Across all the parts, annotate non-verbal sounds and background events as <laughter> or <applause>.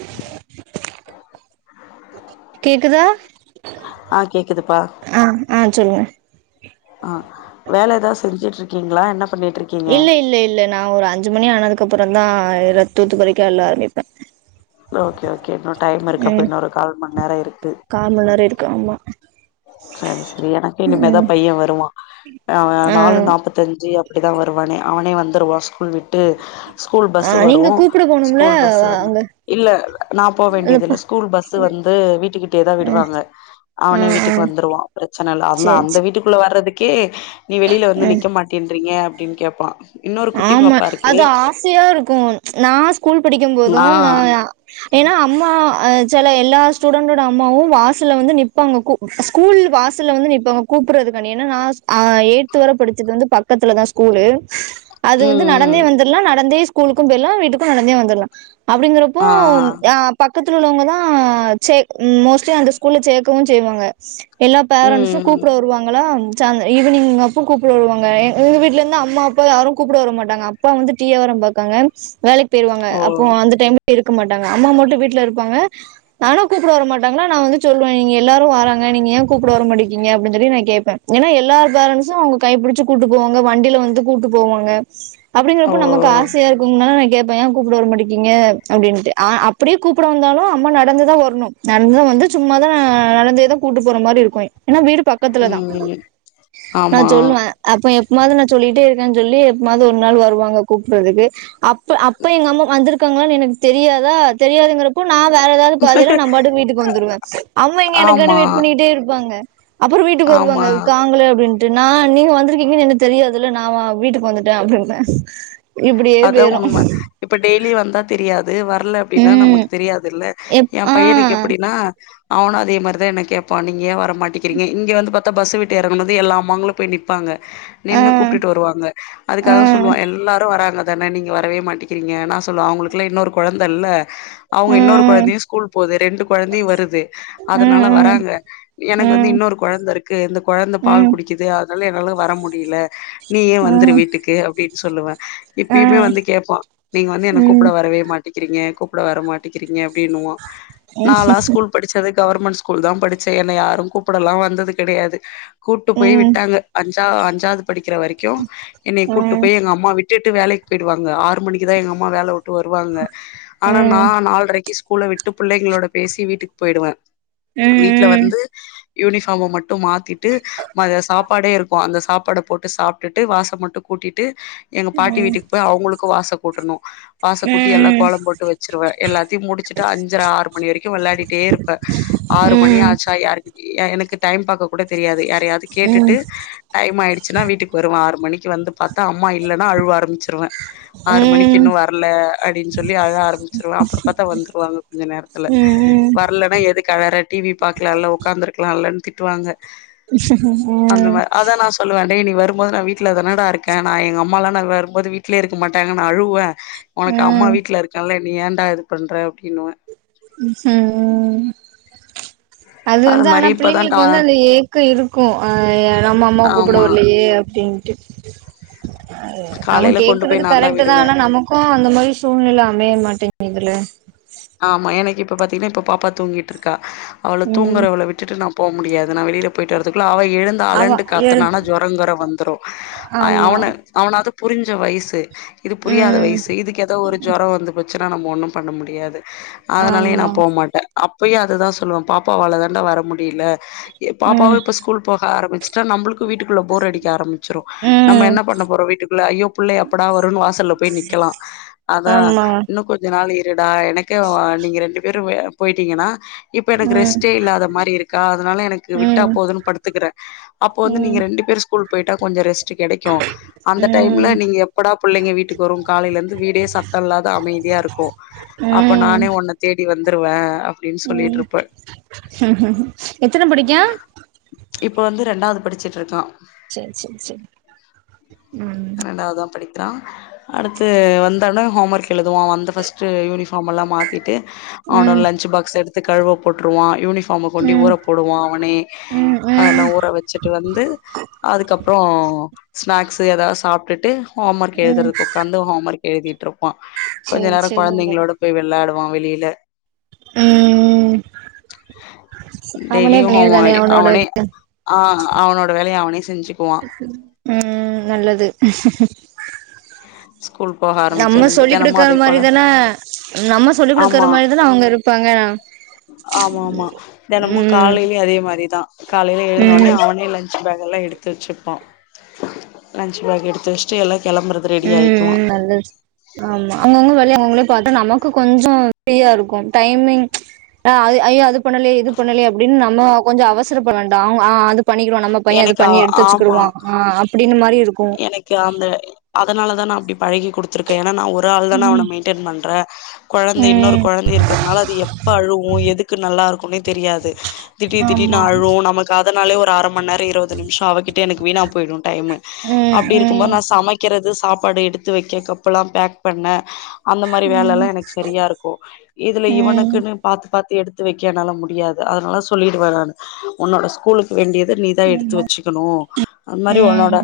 <inaudible> கேக்குதா ஆ கேக்குதுப்பா ஆ ஆ சொல்லுங்க ஆ வேல ஏதா செஞ்சுட்டிரிக்கீங்களா என்ன பண்ணிட்ருக் இல்ல இல்ல இல்ல நா ஒரு அஞ்சு மணி ஆனதுக்கப்பறோ தா அ தூத்து பறிக்க எல்லா ஆரம்மிப்ப ஓகே ஓகே இன்னு டைம் இருக்கு அப்ப இன்னொரு கால் மண்நேர இருக்கு கா மண்நேர இருக்கு ஆமா சரி சரி எனக்கு இனிமே தா ம் பைய்ய வருவா அவ ஆ நாலு நாப்பத் தஞ்சு அப்டிதா வருவானே அவனே வந்துருவா ஸ்கூல் விட்டு ஸ்கூல் பஸ்சு வரு போனும்ல்ல ஸ்கூல் பஸ் வ வந்து அங்க இல்ல நா போ அதப்பா வேண்டிதில்ல ஸ்கூல் பஸ்சு வந்து வீட்டுக்கிட்டயே தா விடுவாங்க ஆ அவனே ஆ வீட்டுக்கு வந்துருவா பிரெச்சன இல்ல அந்த சேரி அந்த சேரி வீட்டுக்குள்ள வர்றதுக்கே நீ வெளில ஆ வந்து நிக்க மாட் டேன்றிங்க அப்டின் கேப்பா இன்னொரு குட்டி பாப்பா இருக்கு ஈசியா இருக்கு நா ஸ்கூல் படிக்கும்போது ஆ நா ஏனா அம்மா அ செல எல்லா ஸ்டுடண்டோட அம்மாவு வாசல்ல வந்து நிப்பாங்க கூ ஸ்கூல் வாசல்ல வந்து நிப்பாங்க கூப்பட்றதுக்கான்டி எனா நா ஸ் அ எய்த்து வர படிச்சது வந்து பக்கத்துல தா ஸ்கூல்லு அது ம் வந்து நடந்தே ம் வந்துர்லா நடந்தே ஸ்கூலுக்கு போயிட்லா வீட்டுக்கு நடந்தே வந்துர்லா அப்டிங்கறப்போ ஆ ஆ பக்கத்துல உள்ளவாங்க தா சே ம் மோஸ்லி அந்த ஸ்கூல்ல சேக்கவு செய்வாங்க எல்லா பேரன்ஸ்சு ம் ம் கூப்ட வருவாங்களா ச்சாங்க ஈவினிங் அப்ப கூப்ட வருவாங்க எ எங்க வீட்லேருந்து அம்மா அப்பா யாரு கூப்ட வர மாட்டாங்க அப்பா வந்து டீ யாவரம் பாக்காங்க வேலைக் பேய்ருவாங்க ஓ அப்போ அந்த டைம் இருக்க மாட்டாங்க அம்மா மட்டு வீட்ல இருப்பாங்க நானு கூப்புட வரட்டாங்களா நா வந்து சொல்லுவ நீங்க எல்லாரு வராங்க நீங்க ஏன் கூப்ட வரமாட்டிகிங்க அப்டின் சொல்லி நா கேப்ப ஏனா எல்லாரு பேரண்ஸ்சு அவங்க கைப்பிடிச்சி கூட்டு போவங்க வண்டில வந்து கூட்டு போவாங்க ஓ அப்டிங்கிறப்போ நமக்கு ஆஸ் சையா இருக்கும் தான நா கேப்பே ஏ கூப்ட வர மாட்டிகிங்க அப்டின்ட்டு ஆ அப்டியே கூப்ட வந்தாலு அம்மா நடந்துதா வரணு நடந்துதா வந்து சும்மாதா நடந்தே தா கூட்டு போற மாரி இருக்கு ஏனா வீடு பக் பக்கத்துல தா ம் நா ஆமா சொல்லுவ அப்ப எப்மாது நா சொல்லிட்டே இருக்கேன் சொல்லி எப்மாவது ஒரு நாள் வருவாங்க கூப்டறதுக்கு அப் ப அப்ப எங்க அம்மா வந்துருக்காங்களான் எனக்கு தெரியாதா தெரியாதுங்கிறப் ப்போ நா வேற ஏதாது பாதைல நா பாட்டுக்கு வீட்டுக்கு வந்துருவ அம்மா இங்க எனக்காண்டி ஆமா வெயிட் பண்ணிட்டே இருப்பாங்க அப்றோ வீட்டுக்கு ஆமா வருவாங்க காங்கள அப்டின் ட்டு நா நீங்க வந்திருக்கீங்கன் எனக் தெரியாதுல்ல நா வா வீட்டுக்கு வந்துட்ட அப்டின்னு இப்டியே அதா பேயிரு உண்ம இப்ப டெய்லி வந்தா தெரியாது வர்ல ப்டின்னா ம் நமக் தெரியாதுல்ல எப் என் ஆ பையனுக்கு எப்டின்னா அவனு அதே மாரி தா என்ன கேப்பா நீங்க ஏ வரமாட்டிக்கிறங்க இங்க வந்து பாத்தா பஸ்ச வீட்டு எறங்கணும் போது எல்லா அம்மாங்களு போய் நிப் ப்பாங்க நின்னு ஆ கூப்பிட்டு வருவாங்க அதுக்காக ம் சொல்லுவா எல்லா வராங்க தான நீங்க வரவே மாட்டிக்கிறீங்க நா சொல்லுவ அவங்களுக்குல்லா இன்னொரு கொழந்த இல்ல அவங்க இன்னொரு ம் கொழந்தையு ஸ்கூல் போது ரெண்டு கொழந்தையு வருது அதனால ம் வராங்க எனக்கு வந்து ம் ம் இன்னொரு கொழந்த இருக்கு இந்த கொழந்த பால் குடிக்குது அதனால என்னால வர முடியல நீயே வந்துரு ம் வீட்டுக்கு அப்டினு சொல்லுவ ஆ இப்பயுமே வந்து கேப்பா நீங்க வந்து என்ன கூப்பிட ம் வரவே மாட்டிக்கிறீங்க கூப்பிட வர மாட்டிகிறீங்க அப்டின்னுவா நாலா ஸ்கூல் படிச்சது கவர்மெண்ட் ஸ்கூல் தா படிச்ச என்ன யாரு கூப்பிடல்லா வந்தது கெடையாது கூட்டு போய் ம் ம் விட்டாங்க அஞ்சா அஞ்சாவது படிக்கிற வரைக்கு என்னை ம் கூட்டு ம் போய் எங்க அம்மா விட் விட்டுட்டு வேலைக்கு போயிடுவாங்க ஆறு டு மணிக்கு தா எங்க அம்மா வேலை விட்டு வருவாங்க ம் ம் ம் ம் ஆனா நான் நால்ரைக்கு ஸ்கூல விட் ட்டு புள்ளைங்களோட பேசி வீட்டுக்கு போயிடுவே ம் வீட்ல வந்து யூனிஃபார்ம மட்டு மாத்திட்டு மதி சாப்பாடே இருக்கு அந்த சாப்பாட போட்டு சாப்ட்டுட்டு வாச மட்டு கூட்டிட்டு எங்க பாட்டி வீட்டுக்கு போய் அவங்களுக்கு வாச கூட்டணு வாச கூட்டி எல்லா கோலம் போட்டு வச்சிருவே எல்லாத்தையு முடிச்சுட்டு அஞ்சர ஆறு மணி வரைக்கு வெளையாடிட்டே இருப்ப ஆறு மணி ஆச்சா யாருக்கு எனக்கு டைம் பாக்க கூட தெரியாது யாரையாவது கேட்டுட்டு டைம் ஆயிடுச்சுன்னா வீட்டுக்கு வருவ ஆறு மணிக்கு வந்து பாத்தா அம்மா இல்லைன்னா அழுவ ஆரம்பிச்சிருவ ஆறு மணிக்கு ம் இன்னு வரல அப்டின் சொல்லி அழ ஆரம்பிச்சிருவ அப்புற பாத்தா வந்துருவாங்க கொஞ்ச நேரத்துல ம் வரலனா எதுக் அழற டிவி பாக்கலாம்ல உக்காந்துருக்கலால இலன் திட்டுவாங்க அந்த மாரி அதா நா சொல்லுவ டேய் நீ வரும்போது நா வீட்ல தானடா இருக்க நா எங்க அம்மா அம்மாலா நா வரும்போது வீட்லய இருக்க மாட்டாங்க நா அழுவ ஒனக்கு அம்மா ம் வீட்ல இருக்கன்ல நீ ஏன்டா இது பண்ற அப்டினுவ ம் அது வந்து ஆனா மாரி இப்பதா டா பிள்ளைங்களுக்கு வந்து அந்த ஏக்க இருக்கு அ நம்ம அம்மா கூப்பிட ஆமா வரலையே அப்டின் டு அவ காலைல கொண்டு கேக்குறது போய் நா கரெக்ட் தா விடுவே ஆனா நமக் கு அந்த மாதிரி சூழ்நில அமைய மாட்டேங்குதுல ஆமா எனக்கு இப்ப பாத்தீங்ன்னா இப்ப பாப்பா தூங்கிட்டு இருக்கா அவள ம் தூங்கறவள விட்டுட்டு போ முடியாது நா வெளியில போயிட்டு வரதுக்குள்ள அவ எழுந்து அவ அலண்டு கத் எழு த்துனான ஜொரோ கிரோ வந்திரு ஆமா அவனாது புரிஞ்ச வயசு இது புரியாத ம் வயசு இதுக்கு ஏதோ ஒரு ஜொரோ வந்துப் ச்சனா நம்ம ஒன்னு பண்ண முடியாது அதனாலயே நா ஆமா போ மாட்ட அப்பயு அததா சொல்லுவ பாப்பாவாள தாண்டா வர முடியல ம் பாப்பாவு இப்ப ஸ்கூல் போக ஆரம்பிச் சா நம்பளுக்கு வீட்டுக்குள்ள போர் அடிக்க ஆரம்பிச்சிடு நம்ம ம் என்ன பண்ண போறோ வீட்டுக்குள்ள ஐயோ புள்ள எப்படா வருன்னு வாசல்ல போய் நிக்கலா அதா ஆமா இன்னு கொஞ்ச நாள் இருடா எனக்கு நீங்க ரெண்டு பேரு போயிட்டீங்கன்னா இப்ப எனக்கு ம் ரெஸ்டே இல்லாத மாரி இருக் க்கா அதனால எனக்கு விட்டா ம் போதுன் படுத்துக்கிற அப்ப வந்து நீங்க ம் ரெண்டு பேர் ஸ்கூல் போயிட்டா கொஞ்சோ ரெஸ்ட் கெடைக் கு அந்த டைம்ல ம் நீங்க எப்படா புள்ளைங்க வீட்டுக்கு வரு காலையில இருந்து வீடே சத்த இல்லாத அமைதியா இருக்கு அப்ப நானே ஒன்ன தேடி வந்துருவ அப் ம் ம் எத்தன படிக்கா இப்ப வந்து ரெண்டாவது படிச்சுட்டு இருக்கா செரி செரி செரி ம் ரெண்டாவதா படிக் கா அடுத்து வந்தானா ஹோம் ஒர்க் எழுதுவா வந்த ஃபஸ்ட்டு யூனிஃபாம் எல்லா மாத் திட்டு அவனோ ம் லன்ச் பாக்ஸ் எடுத்து கழுவ போட்ருவா யூனிஃபா நாம கொண்டி ம் ஊற போடுவான் அவனே ம் ம் அதெல்லாம் ஊற வச்சுட் ட்டு வந்து அதுக்கப்றோ ஸ்நாக்ஸ் எதாது சாப்டுட்டு ஹோம் ஒர்க் ம் எழுதுறது உக்காந்து ஹோம் ஒர்க் எழுதிட்ருப்பா கொஞ்சோ சேரி நேர சேரி கொழந்தைங்களோட போய் வெளாடுவா வெளியில ம் அவனே டெய்லியு ஹோமோ பண்ணிருதானே அவனோட அவனே ஆ அவனோட வேலைய அவனே செஞ்சுக்குவா ம் ம் நல்லது ஸ்கூல் போக நம்ம ஆரம்பிச்சலருந்து சொல்லி் தெனமு குடுக்கற அதே போல மாறிதான நம்ம சொல்லி் குடுக்கற ஆமா மாறிதான அவங்க இருப்பாங்க ஆமா ஆமா தெனமு ம் காலையில அதே மாரிதா காலையில ம் எழுந்தோனே அவனே லன்ஞ்ச் பேகல்லா எடுத்து வச்சுப்பா லன்ச் பேக் எடுத்து வஸ் சி எல்லா கெளம்பு ம் ம் நல்ல விஸ் ஆமா அவங்கவங்க வேலைய அவங்ளே பாத்தா நமக்கு கொஞ்சோ ஃப்ரீயா இருக்கு டைமிங் ஆ அது ஐயோ அது பண்ணலயே இது பண்ணலயே அப்டின் நம்ம கொஞ்சோ அவசர பட வேண்டா ஆ ஆ அது பண்ணிக்கிடுவா நம்ம பையன் அது எனக்கு பண்ணி எடுத்து ஆமா வச்சுக்குடுவா ஆ அப்டின்னு மாரி இருக்கு எனக்கு அந்த அதனாலதா நா அப்டி பழகி குடுத்திருக்கே ஏன்னா நா ஒரு ஆள் தான நா அவன ம் மெயின்டென் பண்றே கொழந்த இன்னொரு ம் கொழந்த இருக்கிறதுனால அது எப்ப அழுவு எதுக்கு நல்லா இருக்குன்னே தெரியாது திடீர் திடீர்னு ஆமா அழு நமக்கு அதனாலே ஒரு அர மந்நேரோ இருவது நிம்ஷோ அவகிட்டயே எனக்கு வீணா போய்டு டைமு ம் அப்டி இருக்குபோது ம் நா சமைக்கிறது சாப்பாடு எடுத்து வைக்க கப்பல்லா பேக் பண்ண அந்த மாரி வேலை எல்லா எனக்கு சரியா இருக்கு இதுல ம் இவனுக்குன்னு பாத்து பாத்து எடுத் த்து வைக்க என்னால முடியாது அதனால சொல்லிடுவ நானு உன்னோட ஸ்கூலுக்கு வேண்டிய த நீதா எடுத்து ஆமா வச்சுக்கணு அந்மாறி உன்னோட ம்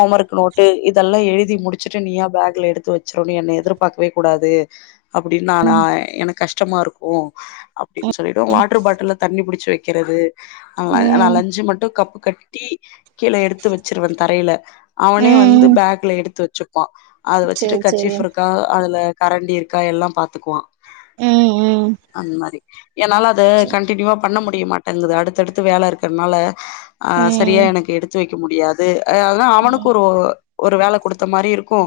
ஹோம் ஓர்க் நோட்டு இதெல்லா எழுதி முடிச்சிட்டு நீயா பேக்ல எடுத்து வச்சிரனு என்ன எதிர்பாக்கவே கூடாது அப்டின் நானா எனக்கு கஷ்டமா இருக்கு அப் அப்டின் சொல்லிடுவ வாட்டர் பாட்டில தண்ணி புடிச்ச வைக்கிறது ஆ நா ம் லஞ்சு மட்டு கப் கட் டி கீழ எடுத்து வச்சிருவ தரையில அவனே வந்து ம் பேக்ல எடுத்து வச்சுப்பா அத வச்சுட்டு சேரி சேரி கர்ச்சிஃப் இருக்கா அதுல கரண்டி இருக்கா எல்லா பாத்துக்குவா ம் ம் அந்மாறி என்னால அத சேரி கண்டினியூவா பண்ண முடிய மாட் டங்குது அடுத்தடுத்து வேல இருக்கனால அ சரியா ம் எனக்கு எடுத்து வைக்க முடியாது ஆ அதான் அவனுக்கு ம் ஒரு ஒரு வேல குடுத்த மாரி இரு க்கு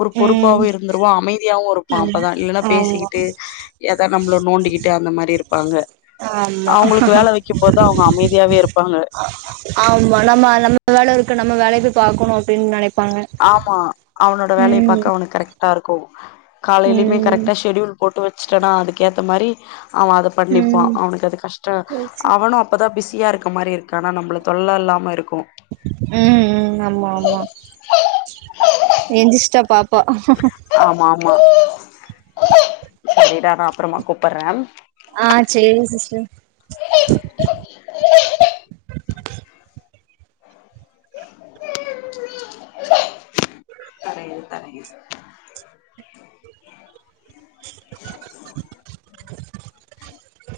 ஒரு பொறுப்பாவு ம் இருந்துருவா அமைதியாவு இருப்பா ஆமா அப்பதா இல்லன்னா ஆமா பேசிக்கிட்டு எதா நம்ள நோண்டிக்கிட்டு அந்த மாரி இரு ப்பாங்க ஆமா அவங்களுக்கு வேல வைக்கு போதுதா அவங்க அமைதியாவே இருப்பாங்க ஆமா நம்ம நம்ம வேல இருக்கு நம்ம வேலைய போய் பாக்கணு அப்டின் நெனைப்பாங்க ஆமா அவனோட வேலைய ம் பாக்க அவனுக்கு கரெக்டா இருக்கு காலைலயுமே ம் கரெக்டா ஷெடியூல் போட்டு வச்டனா அதுக்கேத்த மாறி அவ அத பண்ணிப்பா ம் அவனுக் அது கஷ்ட சேரி சேரி அவனு அப்பதா பிஸியா இருக்க மாரி இருக்கா ஆனா நம்ள தொல்ல இல்லாம இருக்கு ம் ம் ஆமா ஆமா எந்திஸ்ட்டா பாப்பா ஆமா ஆமா இடா நா அப்றமா கூப்பறே ஆ சேரிங் சிஸ்டர் தரே இரு தரே இரு <inaudible>